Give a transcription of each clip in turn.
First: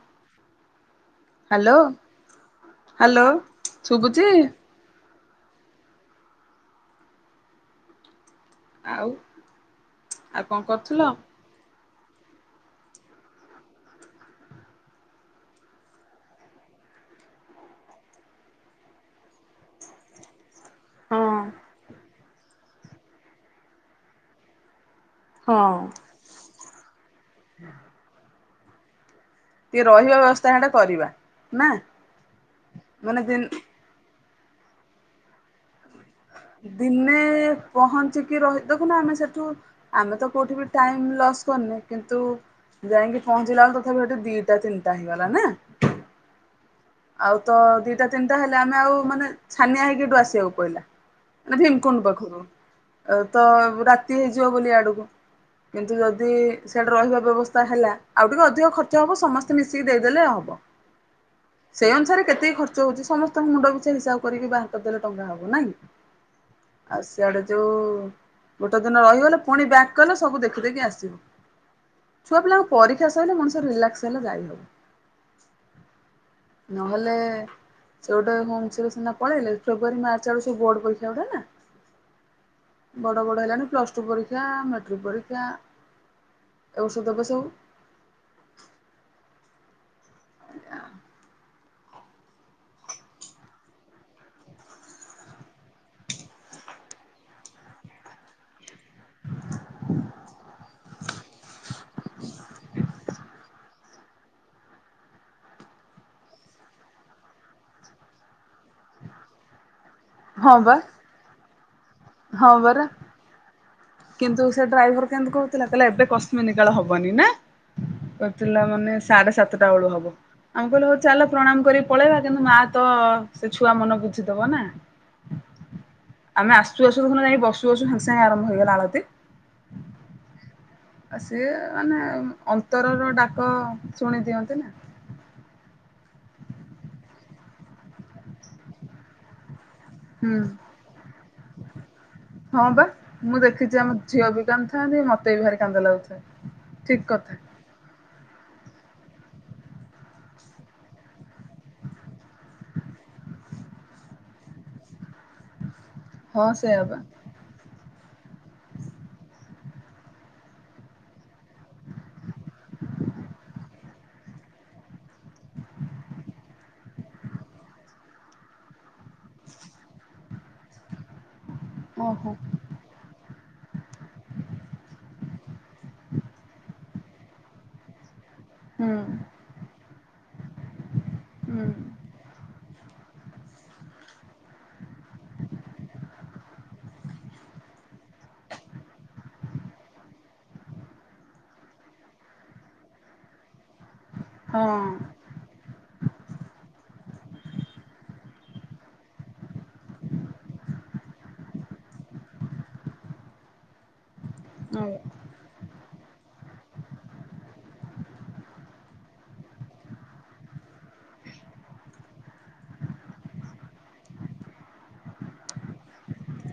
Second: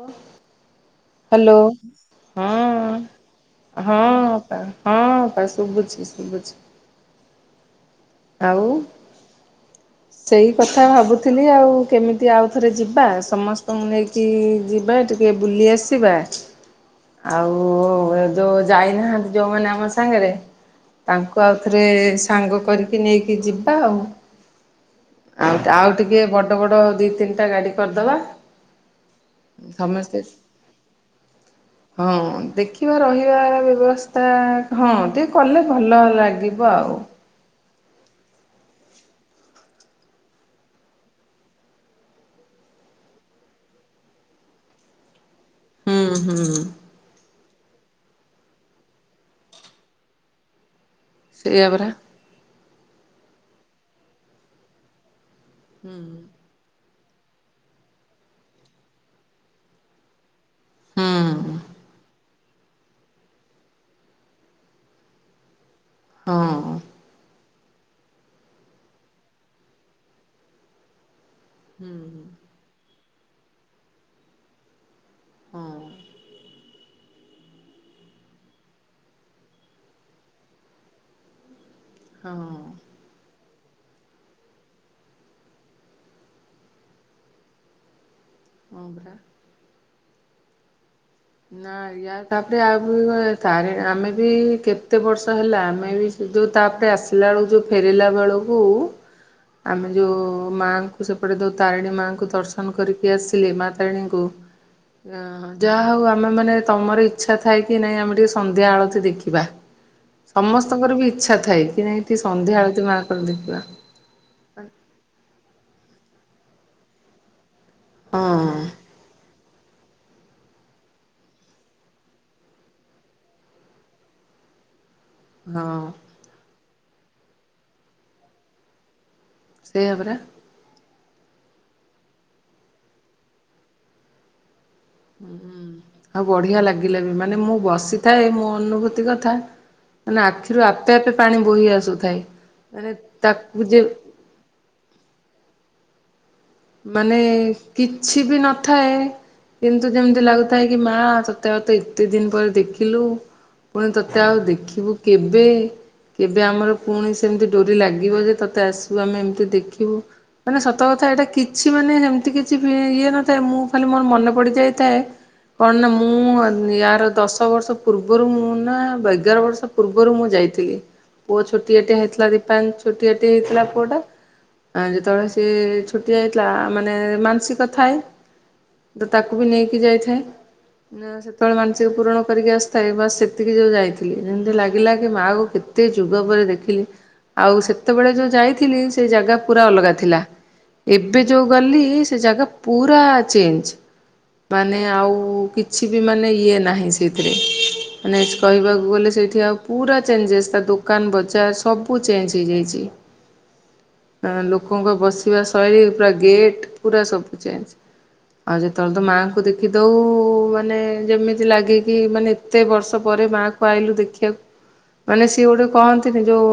Hello, hello hello hello ହଁ, ହଁ ଶୁଭୁଛି ଅପା। ହଁ ଅପା ଶୁବୁଛି, ଶୁବୁଛି। ଆଉ, ଆଉ ସେଇ କଣ କଥା କରୁଥିଲ? ଭାବୁଥିଲି। ଆଉ କେମିତି ଆଉ ଥରେ ଯିବା, ସମସ୍ତଙ୍କୁ ନେଇକି ଯିବା ଟିକେ ବୁଲି ଆସିବା। ଆଉ ଯୋଉ ଯାଇନାହାନ୍ତି ଯୋଉମାନେ ଆମ ସାଙ୍ଗେରେ ହଁ ତାଙ୍କୁ ଆଉ ଥରେ ସାଙ୍ଗ କରିକି ନେଇକି ଯିବା ଆଉ। ଆଉ ହଁ ଆଉ ଟିକେ ବଡ ବଡ ଦି ତିନିଟା ଗାଡି କରଦବା। ଟିକେ ରହିବା ସମସ୍ତେ ବ୍ୟବସ୍ଥା ହେଟା କରିବା ନା ହଁ ଦେଖିବା ମାନେ ଦିନ୍ ରହିବାର ବ୍ୟବସ୍ ତା ହଁ ଟିକେ କଲେ ଭଲ ଲାଗିବ ଆଉ। ଦିନେ ପହଞ୍ଚିକି ରହି ଦେଖୁନ ଆମେ ସେଠୁ, ଆମେ ତ କୋଉଠି ବି ଟାଇମ ଲସ୍ କରିନେ କିନ୍ତୁ ଯାଇଁକି ପହଞ୍ଚିଲାଳୁ ତଥାପି ଏଠୁ ଦିଟା ତିନଟା ହେଇଗଲା ନାଁ? ହୁଁ ହୁଁ। ଆଉ ତ ଦିଟା ତିନଟା ହେଲେ, ଆମେ ଆଉ ମାନେ ଛାନିଆ ହେଇକି ହେଠୁ ଆସିବାକୁ ପଇଲା। ମାନେ ସେଇଆ ପରା ଭୀମକୁଣ୍ଡ ପାଖୁକୁ। ତ ରାତି ହେଇଯିବ ବୋଲି ଇଆଡକୁ। ହୁଁ କିନ୍ତୁ ଯଦି ସିଆଡେ ରହିବା ବ୍ୟବସ୍ଥା ହେଲା ଆଉ ଟିକେ ଅଧିକ ଖର୍ଚ୍ଚ ହବ ସମସ୍ତେ ମିଶିକି ଦେଇଦେଲେ ହବ। ହୁଁ। ସେଇ ଅନୁସାରେ କେତିକି ଖର୍ଚ୍ଚ ହଉଛି ସମସ୍ତଙ୍କୁ ମୁଣ୍ଡ ପିଛା ହିସାବ କରିକି ବାହାର କରିଦେଲେ ଟଙ୍କା ହବ ନାଇଁ? ହଁ। ଆଉ ସିଆଡେ ଯୋଉ ଗୋଟେ ଦିନ ରହିଗଲେ ପୁଣି ବ୍ୟାକ୍ କଲେ ସବୁ ଦେଖି ଦେଇକି ଆସିବ। ହୁଁ ଛୁଆ ପିଲାଙ୍କ ପରୀକ୍ଷା ସଇଲେ ମଣିଷ ରିଲାକ୍ସ ହେଲେ ଯାଇ ହବ। ହଁ। ନହେଲେ ସେ ଗୋଟେ ହୁମ୍ସ ରେ ସିନା ପଳେଇଲେ। ଫ୍ରେବୃୟାରି, ମାର୍ଚ୍ଚ ଆଡ଼କୁ ସବୁ ବୋର୍ଡ ପରିକ୍ଷାଗୁଡା ନା? ହଁ। ବଡ ବଡ ହେଲାଣିି। ପ୍ଲସ୍ ଟୁ ପରୀକ୍ଷା, ମେଟ୍ରିକ ପରୀକ୍ଷା ଏ ବର୍ଷ ଦେବେ ସବୁ। ହଁ ପରା। [inaudible] ନା ୟା ତାପରେ ଅଗୁକୁ ତାରେ ଆମେ ବି କେତେ ବର୍ଷ ହେଲା ଆମେ ବି ସେ ଯୋଉ ତାପରେ ଆସିଲା ଏଳକୁ ଯୋଉ ଫେରିଲା ବେଳକୁ ଆମେ ଯୋଉ ମାଁଙ୍କୁ ସେପଟେ ଯୋଉ ତାରିଣୀ ମାଆଙ୍କୁ ଦର୍ଶନ କରିକି ଆସିଲି ମାଁ ତାରିଣୀଙ୍କୁ। ଅଁ ଯାହା ହଉ ଆ ମାନେ ତମର ଇଚ୍ଛା ଥାଇକି ନାଇଁ ଆମେ ଟିକେ ସନ୍ଧ୍ୟା ଆଳତି ଦେଖିବା। ହଁ ବା ସମସ୍ତଙ୍କର ବି ଇଚ୍ଛା ଥାଏ କି ନାଇଁ ଟିକେ ହଁ ସନ୍ଧ୍ୟା ପରା ଆଳତୀ ମାଙ୍କର ଦେଖିବା। କିନ୍ତୁ ସେ ଡ୍ରାଇଭର କେମ୍ତି କହୁଥିଲା କହିଲା ଏବେ କଶ୍ମୀନ୍ କାଳ ହବନି ନାଁ। ହଁ କହୁଥିଲା ମାନେ ସାଢେ ସାତଟା ବେଳୁ ହବ। ଆମେ କହିଲୁ ହଉ ଚାଲ ପ୍ରଣାମ୍ କରି ପଳେଇବା କିନ୍ତୁ ମା ତ ସେ ଛୁଆ ମନ ବୁଝିଦବ ନାଁ। ହଁ। ଆମେ ଆସୁ ଆସୁ ଦେଖୁନ ଯାଇକି ବସୁ ବସୁ ସାଙ୍ଗେ ସାଙ୍ଗେ ଆରମ୍ଭ ହେଇଗଲା ଆଳତି। ସେଇୟା ପରା। ଆ ସିଏ ମାନେ ଅନ୍ତରର ଡାକ ଶୁଣି ଦିଅନ୍ତି ନା। ଆଉ ବଢିଆ ଲାଗିଲା ବି। ମାନେ ମୁଁ ବସିଥାଏ ମୋ ଅନୁଭୂତି କଥା ମାନେ ହୁଁ ଆଖିରୁ ଆପେ ଆପେ ପାଣି ବୋହି ଆସୁଥାଏ। ହଁ ବା ମାନେ ମୁଁ ତାକୁ ଦେଖିଛି ଯେ ଆମ ଝିଅ ବି କାନ୍ଦୁଥାନ୍ତିି ମତେ ବି ଭାରି କାନ୍ଦ ଲାଗୁଥାଏ। ଠିକ ମାନେ କଥା କିଛି ବି ନଥାଏ କିନ୍ତୁ ଯେମ୍ତି ଲାଗୁଥାଏ କି ମାଁ ତତେ ଆଉ ତ ଏତେ ଦିନ୍ ପରେ ଦେଖିଲୁ। ପୁଣି ତତେ ଆଉ ଦେଖିବୁ କେବେ, କେବେ ହଁ ଆମର ସେଇଆ ବା ପୁଣି ସେ ସେମ୍ତି ଡୋରି ଲାଗିବ ଯେ ତତେ ଆସିବୁ ଆମେ ଏମ୍ତି ଦେଖିବୁ। ମାନେ ସତ କଥା ଏଇଟା କି ଛି ମାନେ ହେମ୍ତି କିଛି ଇଏ ନଥାଏ ମୁଁ ଖାଲି ମୋର ମନେ ପଡି ଯାଇଥାଏ କଣ ନା ମୁଁ ୟାର ଦଶ ବର୍ଷ ପୂର୍ବରୁ ମୁଁ ନା ଏଗାର ବର୍ଷ ପୂର୍ବରୁ ମୁଁ ଯାଇଥିଲି। ପୁଅ ଛୋଟିଆଟେ ହେଇଥିଲା ଓହୋ [unintelligible] ଛୋଟିଆଟେ ହେଇଥିଲା ପୁଅଟା। ଆ ଯେତେବେଳେ ସେ ଛୋଟିଆ ହେଇ ଥିଲା ମାନେ ମାନସିକ ଥାଏ, ହୁଁ ତ ତାକୁ ବି ନେଇକି ଯାଇଥାଏ। ସେତେବେଳେ ହୁଁ। ମାନସିକ ପୂରଣ କରିକି ଆସିଥାଏ, ବାସ୍ ସେ ସେତିକି ଯୋଉ ଯାଇଥିଲି, ଯେମିତି ଲାଗିଲା କି ମାଆ କୁ କେତେ ଯୁଗ ପରେ ଦେଖିଲି। ଆଉ ସେତେବେଳେ ଯୋଉ ଯାଇଥିଲି ସେ ଜାଗା ପୁରା ଅଲଗା ଥିଲା। ଏବେ ଯୋଉ ଗଲି ସେ ଜାଗା ପୁରା ଚେଞ୍ଜ। ହଁ ମାନେ ଆଉ କି କିଛି ବି ମାନେ ଇଏ ନାହିଁ ସେଇଥିରେ। ମାନେ କହିବାକୁ ଗଲେ ସେଇଠି ଆଉ ପୁରା ଚେଞ୍ଜେସ୍ ତା ଦୋକାନ ବଜାର ସବୁ ଚେଞ୍ଜ ହେଇଯାଇଚି। [inaudible] ଆ ଆଉ ଲୋକଙ୍କ ବସିବା ଶୈଳୀ ପୁରା ଗେଟ୍ ପୁରା ସବୁ ଚେଞ୍ଜ। ଆଉ ଯେତେବେଳେ ତ ମାଆଙ୍କୁ ଦେଖି ଦଉ ମାନେ ଯେମିତି ଲାଗେ କିି ମାନେ କେତେ ବର୍ଷ ପରେ ମା କୁ ଆଇଲୁ ଦେଖିବାକୁ। ମାନେ ସିଏ ଗୋଟେ କହନ୍ତିନି ଯୋଉ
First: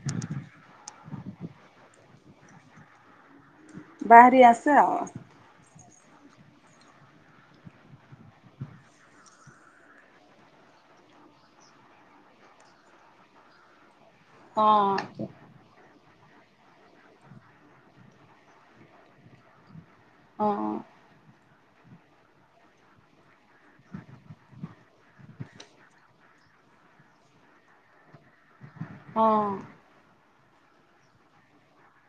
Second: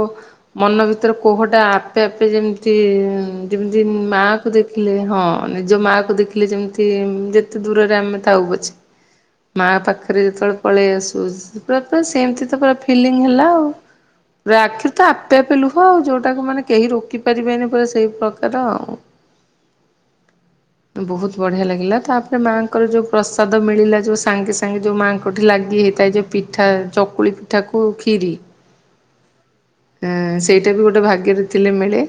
ମନ ଭିତରେ କୋହଟା ଆପେ ଆପେ ଯେମତି ଯେମିତି ମା ବାହାରି ଆସେ ଆଉ। ହଁ ନିଜ ମା କୁ ଦେଖିଲେ ଯେମିତି ଯେତେ ଦୂରରେ ଆମେ ଥାଉ ପଛେ ମାଆ ପାଖରେ ଯେତେବେଳେ ପଳେଇ ଆସୁ, ପୁରା ତ ସେମତି ତ ପୁରା ଫିଲିଙ୍ଗ ହେଲା ଆଉ। ହ [inaudible] ପୁରା ଆଖିରୁ ତ ଆପେ ଆପେ ଲୁହ ଆଉ, ଯୋଉଟାକୁ ମାନେ କେହି ରୋକି ପାରିବେନି ପୁରା ସେଇ ପ୍ରକାର ଆଉ। ହଁ। ବହୁତ୍ ବଢିଆ ଲାଗିଲା। ତାପରେ ମାଆଙ୍କର ଯୋଉ ପ୍ରସାଦ ମିଳିଲା ଯୋଉ ସାଙ୍ଗେ ସାଙ୍ଗେ ଯୋଉ ମାଆଙ୍କଠି ଲାଗି ହେଇଥାଏ ଯେ ପିଠା ଚକୁଳି ପିଠାକୁ କ୍ଷୀରି। ହଁ। ସେଇଟା ବି ଗୋଟେ ଭାଗ୍ୟରେ ଥିଲେ ମିଳେ।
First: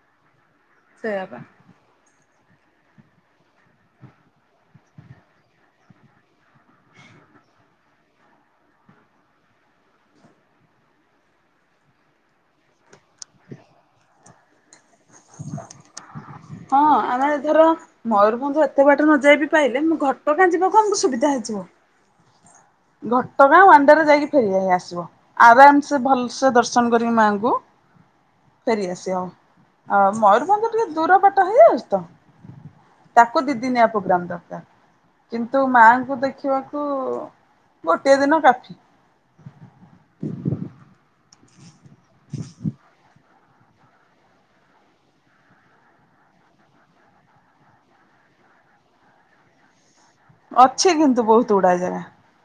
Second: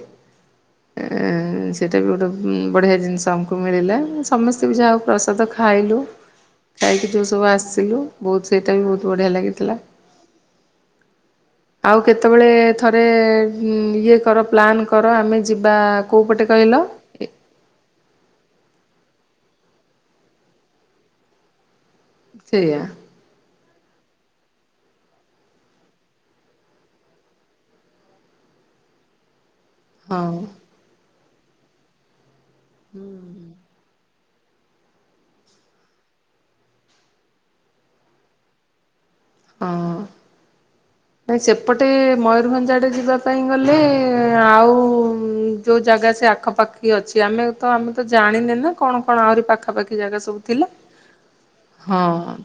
ସେଇଆ ପା। ସେଟେ ବି ଗୋଟେ ବଢ଼ିଆ ଜିନିଷ ଆମକୁ ମିଳିଲା ସମସ୍ତେ ବି ଯାହାହାଉ ପ୍ରସାଦ ଖାଇଲୁ। ଯାଇକି ଯେଉଁ ସବୁ ଆସିଥିଲୁ ବହୁତ ସେଇଟା ବି ବହୁତ ବଢ଼ିଆ ଲାଗିଥିଲା। [inaudible] ଆଉ କେତେବେଳେ ଥରେ ଇଏ କର ପ୍ଲାନ୍ କର ଆମେ ଯିବା କୋଉ ପଟେ କହିଲେ। ହଁ ଆମେ ଧର ମୟୂରଭଞ୍ଜ। ଏ ତ ବାଟ ନ ଯାଇବି ପାଇଲେ ମୁଁ ଘଟ କାଁ ଯିବ କଣୁ ସୁବିଧା ହେଇଯିବ। ସେୟା। ଘଟଗାଁ ୱାଣ୍ଡେରେ ଯାଇକି ଫେରି ହ ଆସିବ। ଆରାମ ସେେ ଭଲସେ ଦର୍ଶନ କରିକି ମାଆଙ୍କୁ ଫେରିଆସିବା। ଆ ହଁ ମୟୂରଭଞ୍ଜ ଟିକେ ଦୂର ବାଟ ହେଇଯାଉଛି ତ ତାକୁ ଦିଦିନିଆ ପ୍ରୋଗ୍ରାମ ଦରକାର, କିନ୍ତୁ ମାଙ୍କୁ ଦେଖିବାକୁ ଗୋଟେ ଦିନ କାଫି। ହଁ, ନାଇଁ ସେପଟେ ମୟୂରଭଞ୍ଜ ଆଡେ ଯିବା ପାଇଁ ଗଲେ ଆଉ ଯେଉଁ ଜାଗା ସେ ଆଖପାଖି ଅଛି ଆମେ ତ ଆମେ ତ ଜାଣିନେ ନା କଣ କଣ ଆହୁରି ପାଖାପାଖି ଜାଗା ସବୁ ଥିଲା ଅଛି କିନ୍ତୁ ବହୁତ ଗୁଡାଏ ଜାଗା ହଁ।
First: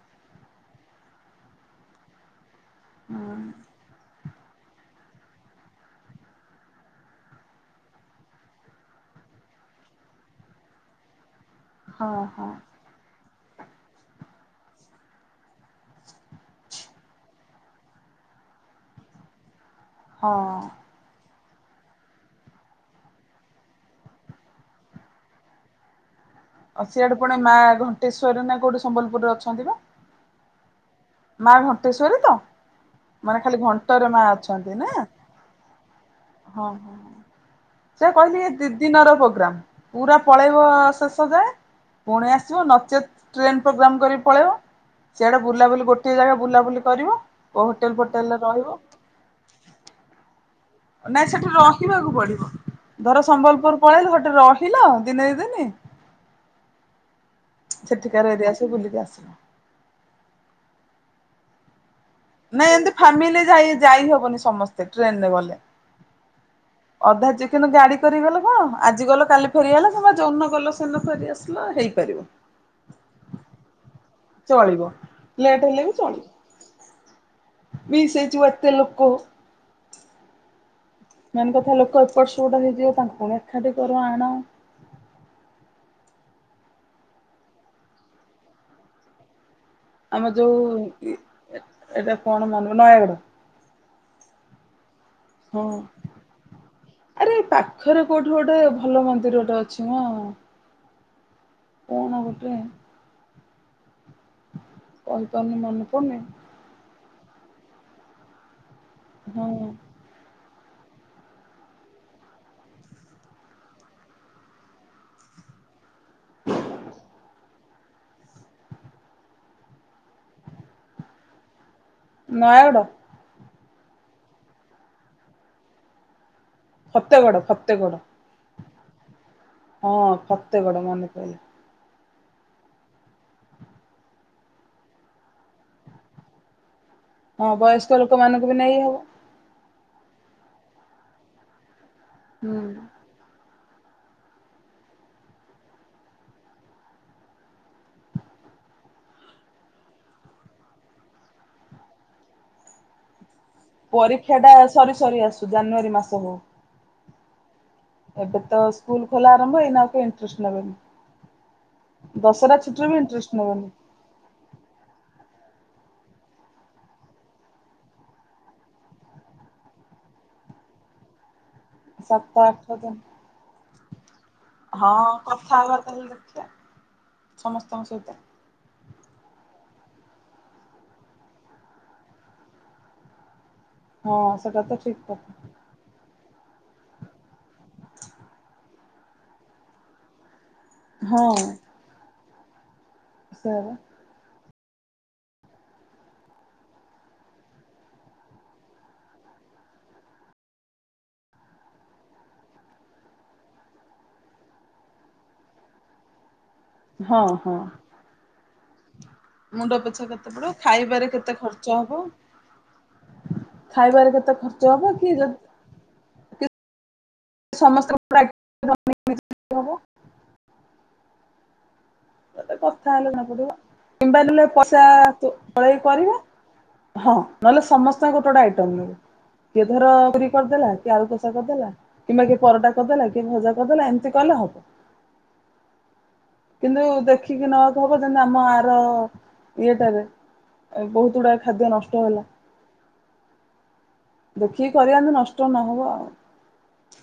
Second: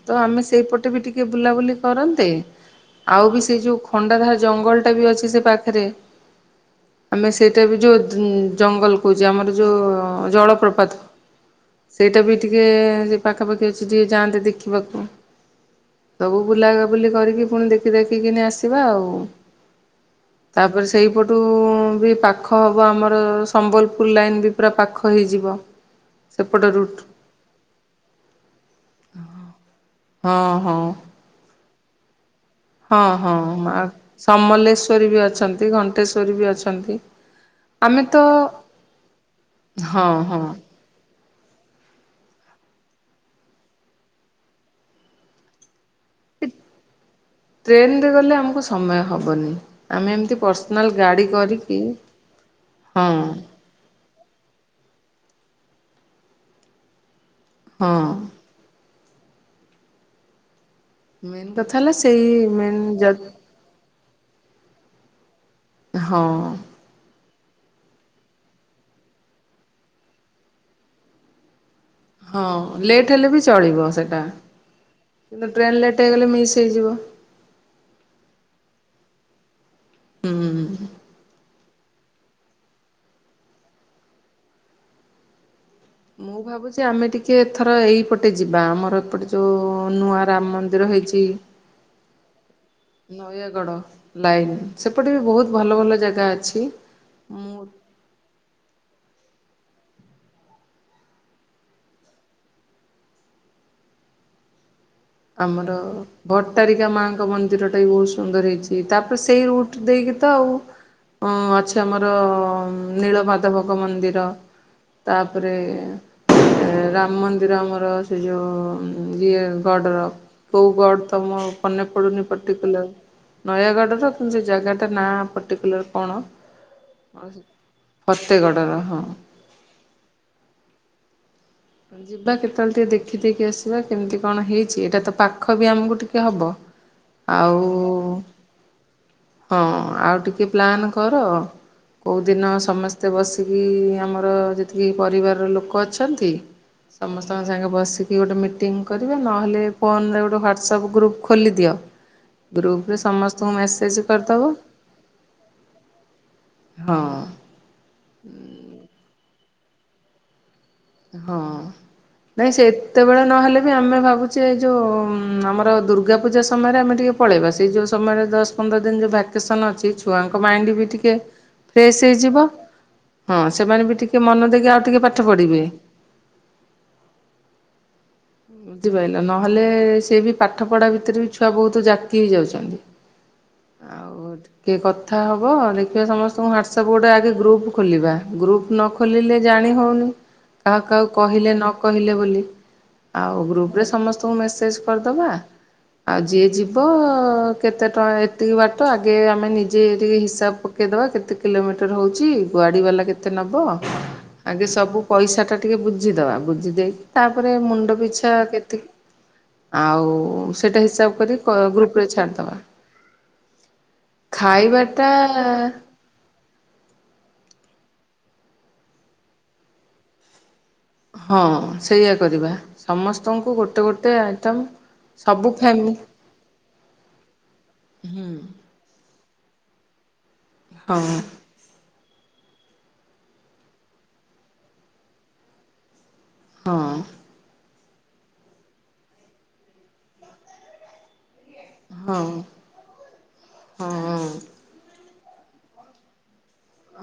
ତ ଆମେ ସେଇପଟେ ବି ଟିକେ ବୁଲାବୁଲି କରନ୍ତେ ଆଉ ବି ସେଇ ଯୋଉ ଖଣ୍ଡାଧାର ଜଙ୍ଗଲ ବି ଅଛି ସେ ପାଖରେ ଆମେ ସେଇଟା ବି ଯୋଉ ଜଙ୍ଗଲ କହୁଛେ ଆମର ଯୋଉ ଜଳପ୍ରପାତ। [inaudible] ସେଇଟା ବି ହଁ। ଟିକେ ପାଖାପାଖି ଅଛି ଟିକେ ଯାଆନ୍ତେ ଦେଖିବାକୁ। ସବୁ ବୁଲାବୁଲି କରିକି ପୁଣି ଦେଖି ଦେଖିକିନ ଆସିବା ଆଉ ହଁ ତାପରେସେ ସେଇପଟୁ ବି ପାଖ ହେବ ଆମର ସମ୍ବଲପୁର ଲାଇନ୍ ବି ପୁରା ପାଖ ହେଇଯିବ। ସେପଟ ଆଉ ରୁଟ୍ ସିଆଡେ ପୁଣି ମା ଘଣ୍ଟେଶ୍ଵରରେ ନା କୋଉଠି ସମ୍ବଲପୁରରେ ଅଛନ୍ତି ବା। ହଁ ହଁ। ମା ଘଣ୍ଟେଶ୍ଵରୀ ତ? ହଁ ମାନେ ଖାଲି ହଁ ଘଣ୍ଟରେ ମା ଅଛନ୍ତି ନା ସମଲେଶ୍ଵରୀ ବି ଅଛନ୍ତି ଘଣ୍ଟେଶ୍ଵରୀ ବି ହଁ ହଁ। ଅଛନ୍ତି। ଆମେ ସେ ତ କହିଲି ଦି ଦିନର ପ୍ରୋଗ୍ରାମ ହଁ ପୁରା ହଁ। ପଳେଇବ ପୁଣି ଆସିବ ନଚେତ ଟ୍ରେନ ପ୍ରୋଗ୍ରାମ କରି ପଳେଇବ, ସେଆଡେ ବୁଲାବୁଲି ଗୋଟ [inaudible] ବୁଲାବୁଲି କରିବ ଓ ହୋଟେଲ ଫୋଟେଲରେ ରହିବ। ହ ହେବନି। ଆମେ ଏମତି ପର୍ସ ନାଇଁ ସେଠି ରହିବାକୁ ପଡିବ ହଁ ଧର ସମ୍ବଲପୁର ପଳେଇଲେ ଗୋଟେ ସେଠି ଲରହିଲ ଦିନେ ଦ ଦିନେ ହଁ। ସେଠିକାର ଏରିଆସ ବୁଲିକି ଆସିଲ। ମେନ୍ କଥା ହେଲା ସେଇ ନାଇଁ ମେନ୍ ଏମିତି ଯ ଫାମିଲି ଯାଇ ଯାଇ ହବନି ସମସ୍ତେ ଟ୍ରେନ ରେ ଗଲେ। ହଁ। ଅଧା ଯ କିନ୍ତୁ ଗାଡି କରିଗଲ କଣ ଆଜି ଗଲ କାଲି ଫେରିଗଲା କିମ୍ବା ଯଉନ ଗଲ ସେନ ଫେରି ଆସିଲ ହେଇକ। ହଁ ଲେଟ୍ ହେଲେ ବି ଚଳିବ ସେଇଟା ଚଳିବ କିନ୍ତୁ ଟ୍ରେନ୍ ଲେଟ୍ ହେଇଗଲେ ମିସ୍ ହେଇଯିବ। ମିସ ସେଇଚିବ ଏତେ ଲୋକ [unintelligible] ହୁଁ- ହୁଁ-ହୁଁ। ମାନେ କଥା ଲୋକ ଏପଟ ସେପଟ ହେଇଯିବ ତାଙ୍କୁ ପୁଣି ଏକାଠି କରୁ ଆଣ ମୁଁ ଭାବୁଛି ଆମେ ଟିକେ ଏଥର ଏଇପଟେ ଯିବା ଆମର ଏପଟେ। ଯୋଉ ନୂଆ ଆମ ଯୋଉ ରାମମନ୍ଦିର ହେଇଛି ଏଇଟା କଣ ମନେ ନୟାଗଡ ନୟାଗଡ଼ ଲାଇନ ସେପଟେ ବି ବହୁତ ଭଲ ହଁ ଭଲ ଜାଗା ଅଛି ଆରେ ମୁଁ ପାଖରେ କୋଉଠୁ ଗୋଟେ ଭଲ ମନ୍ଦିର ଗଟେ ଅଛି ମ କଣ ଗୋଟେ? କହିପାରୁନି ଆମର ମନେ ପଡୁନି ଭଟ ଭଟାରିକା ମାଙ୍କ ମନ୍ଦିର ଟା ବି ବହୁତ ସୁନ୍ଦର ହେଇଛି, ତାପରେ ସେଇ ହଁ ରୁଟ ଦେଇକି ତ ଆଉ। ହଁ, ଅଛି ଆମର ନୀଳ ମାଧବଙ୍କ ମନ୍ଦିର, ତାପରେ ରାମ ମନ୍ଦିର ଆମର ସେ ଯୋଉ ଇଏ ଗଡ଼ର, କୋଉ ଗଡ଼ ତ ମୋ ମନେ ପଡ଼ୁନି ନୟାଗଡ ପର୍ଟକୁଲାର। ନୟାଗଡ଼ର କିନ୍ତୁ ସେ ଜାଗାଟା ନାଁ ପର୍ଟିକୁଲାର କଣ ଫତେଗଡ [unintelligible] ଫତେଗଡ ଫତେଗଡ଼ର, ହଁ। ହଁ, ଫତେଗଡ ମନେ ପଡ଼ିଲା। ଯିବା କେତେବେଳେ ଟିକେ ଦେଖିଦେଇକି ଆସିବା କେମିତି କଣ ହେଇଛି, ଏଇଟା ତ ପାଖ ବି ଆମକୁ ଟିକେ ହବ। ହଁ, ଆଉ ବୟସ୍କ ଲୋକମାନଙ୍କୁ ବି ନେଇ ହବ। ହଁ, ଆଉ ଟିକେ ପ୍ଲାନ୍ କର କୋଉ ଦିନ ହୁଁ ସମସ୍ତେ ତେ ବସିକି ଆମର ଯେତିକି ପରିବାରର ଲୋକ ଅଛନ୍ତି ସମସ୍ତଙ୍କ ସାଙ୍ଗେ ବସିକି ଗୋଟେ ମିଟିଙ୍ଗ କରିବେ, ନହେଲେ ଫୋନ ରେ ଗୋଟେ ହ୍ଵାଟସଆପ୍ ଗ୍ରୁପ ଖୋଲିଦିଅ। ଗ୍ରୁପ ରେ ସମସ୍ତଙ୍କୁ ମେସ୍ ପରୀକ୍ଷା ଟା ସରି ସରି ଆସୁ, ଜାନୁଆରୀ ମାସ ହଉ। ହଁ। ଏବେତ ସ୍କୁଲ୍ ଖୋଲା ଆରମ୍ଭ ଏଇନା ଆଉ କେହି ଇଣ୍ଟ୍ରେଷ୍ଟଟ୍ ନେବେନି। ହଁ, ନାଇଁ, ଦଶହରା ଛୁଟିରେ ବି ସେତେବେଳେ ଇଣ୍ଟରେଷ୍ଟ ନହେଲେ ନେବେନି ବି ଆମେ ଭାବୁ ସେ ଯଉ ଆମର ଦୁର୍ଗା ପୂଜା ସମୟରେ ଆମେ ଟିକେ ପଳେଇବା, ସେଇ ଯୋଉ ସମୟରେ ଦଶ ପନ୍ଦର ଦିନ ଯଉ ବା [inaudible] ଅଛି, ଛୁଆଙ୍କ ମାଇଣ୍ଡ ବି ଟିକେ ଫ୍ରେସ୍ ହେଇଯିବ, ସାତ ଆଠ ଦିନ ହଁ ସେମାନେ ବି ଟିକେ ମନ ଦେଇକି ଆଉ ହଁ, ଟିକେ ପାଠ କଥା ପଢ଼ିବେ। ହବା ତାହଲେ ଦେଖିବା ସମସ୍ତଙ୍କ ସହିତ। ବୁଝିପାରିଲ, ନହେଲେ ସେ ବି ପାଠ ପଢା ଭିତରେ ବି ଛୁଆ ବହୁତ ଯାକି ହେଇଯାଉଛନ୍ତି। ହଁ ଆଉ ସେଟା ଟିକେ ତ ଠିକ କଥା ହବ, ଦେଖିବା ସମସ୍ [inaudible] ହ୍ଵାଟସଆପ୍ ଗୋଟେ ଆଗେ ଗ୍ରୁପ ଖୋଲିବା, ଗ୍ରୁପ ନ ଖୋଲିଲେ ଜାଣି ହଉନି। କାହାକୁ କାହାକୁ ହଁ କହିଲେ ନ କହିଲେ ବୋଲି। ଆଉ ସେୟା ବା ଗ୍ରୁପ ରେ ସମସ୍ତଙ୍କୁ ମେସେଜ୍ କରିଦବା। ଆଉ ଯିଏ ଯିବ କେତେ ଟଙ୍କା, ଏତିକି ବାଟ ଆଗେ ଆମେ ନିଜେ ଟିକେ ହିସାବ ପ ପକେଇଦବା କେତେ କିଲୋମିଟର ହେଉଛି, ଗାଡ଼ି ବାଲା କେତେ ନେବ? ଆଗେ ସବୁ ପଇସା ଟା ଟିକେ ବୁଝିଦବା, ବୁଝି ଦେଇକି, ହଁ ତାପରେ ହଁ। ମୁଣ୍ଡ ପିଛା କେତିକି ମୁଣ୍ଡ ପିଛା କେତେ ଆଉ ପଡିବ ସେଇଟା ଖାଇବାରେ ହିସାବ କେତେ କରି କ ଖର୍ଚ୍ଚ ଗ୍ରୁପ ରେ ହବ? ଛାଡିଦବା। ଖାଇବାରେ କେତେ ଖର୍ଚ୍ଚ ହବ ଖାଇବା କି ଟା ଯଦି ସମସ୍ତଙ୍କ ପ୍ରା ହଁ। ସେଇଆ କରିବା, କଥା ହେଲେ ଜଣା ପଡିବ। ସମସ୍ତଙ୍କୁ ଗୋଟେ ଗୋଟେ କିମ୍ବା ନହେଲେ ଆଇଟମ୍ ପଇସା ସବୁ ତୋଳେଇ ଫ୍ୟାମିଲ କରିବା। ହଁ, ନହେଲେ ସମସ୍ତଙ୍କର ଗୋଟେ ଗୋଟେ ଆଇଟମ ନୋବୁ। କିଏ ଧର ପୁରୀ କରିଦେଲା, କିଏ ହଁ ଆଳୁ କଷା କରିଦେଲା। କିମ୍ବା କିଏ ପରଟା କରିଦେଲା, କିଏ ଭଜା କରିଦେଲା, ଏମିତି କଲେ ହବ। ହଁ କିନ୍ତୁ ଦେଖିକି ନବାକୁ ହବ, ଯେମତି ଆମ ଆର ଇଏଟାରେ ବହୁତ ଗୁଡା ଖାଦ୍ୟ ନଷ୍ଟ ହଁ ହେଲା, ହଁ ଦେଖିକି କରିବା ଯେମିତି ନଷ୍ଟ ନ ହବ ଆଉ।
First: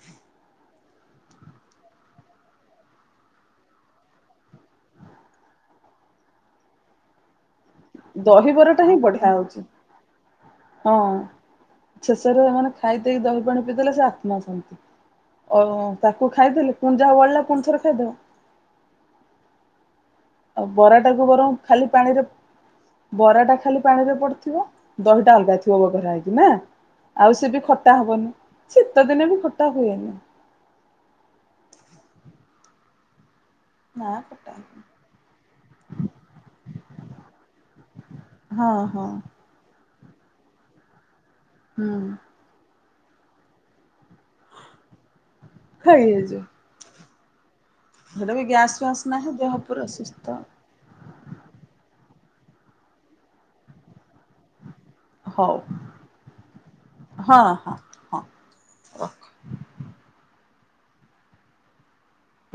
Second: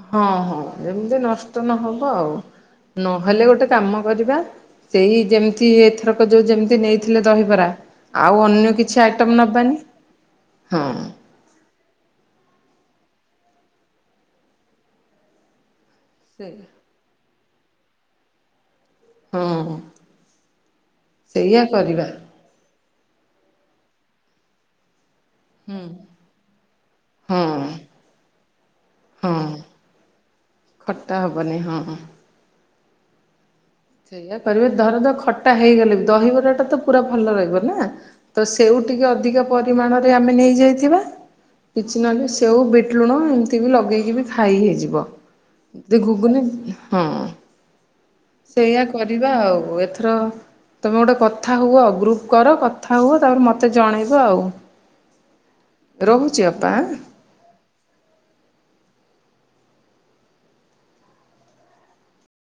ହଁ, ହଁ, ଏମିତି ନଷ୍ଟ ନହବ ଆଉ, ନହେଲେ ଗୋଟେ କାମ କରିବା। ସେଇ ଯେମିତି ଏଥରକ ଯୋଉ ଯେମିତି ନେଇଥିଲେ ଦହିବରା ଆଉ ଅନ୍ୟ ଦହିବରାଟା ହିଁ କିଛି ବଢିଆ ଆଇଟମ ହଉଛି ନବାନି, ହଁ। ଶେଷରେ ମାନେ ଖାଇ ଦେଇେଇକି ଦହି ପାଣି ପିଇଦେଲେ ସେ ଆତ୍ମା ଶାନ୍ତି, ଅ ତାକୁ ସେ ଖାଇଦେଲେ ପୁଣିଯାହା ବଳିଲା ପୁ ଣିଥରେ ଖାଇଦବ। ହଁ ଆଉ ବରାଟାକୁ ବରଂ ସେଇଆ ଖାଲି କରିବା ପାଣିରେ ବରାଟା ଖାଲି ପାଣିରେ ପଡିଥିବ। ଦହିଟା ଅଲଗା ହୁଁ ଥିବ ଗୋଟେ ନାହଁ କି ନା। ଆଉ ହଁ ସେ ବି ଖଟା ହବନି ଶୀତ ଦିନେ ହଁ ବି ଖଟା ହୁଏନି। ଖଟା ହବନି ହଁ। ନା ସେଇଆ ଖଟା କରିବେ ହବନି। ଧର ଧ ଖଟା ହେଇଗଲେ ବି ଦହିବରାଟା ତ ପୁରା ଭଲ ରହିବ ନା। ତ ସେଉ ହଁ ଟିକେ ହଁ ଅଧିକା ପ। ପରିମାଣରେ ଆମେ ନେଇଯାଇଥିବା ହୁଁ କିଛି ନହେଲେ ସେଉ ବିଟ ଲୁଣ ଏମତି ବି ଲଗେଇକି ବି ଖାଇ ହେଇଯିବ ଖାଇ ଯଦି ହେଇଯିବ। ଘୁଗୁନି ହଁ। ସେଟା ବି ଗ୍ୟାସ୍ ସେଇଆ ଫ୍ୟାସ୍ ନାହିଁ କରିବା ଦେହ ଆଉ ପୁରା ଏଥର। ସୁସ୍ଥ ତମେ ଗୋଟେ କଥା ହୁଅ ଗ୍ରୁପ କର କଥା ହୁଅ ତାପରେ ମତେ ଜଣେଇବ ଆଉ। ହଉ ରହୁଛି ଅପା। ହଁ ହଁ। ହଁ। ରଖ।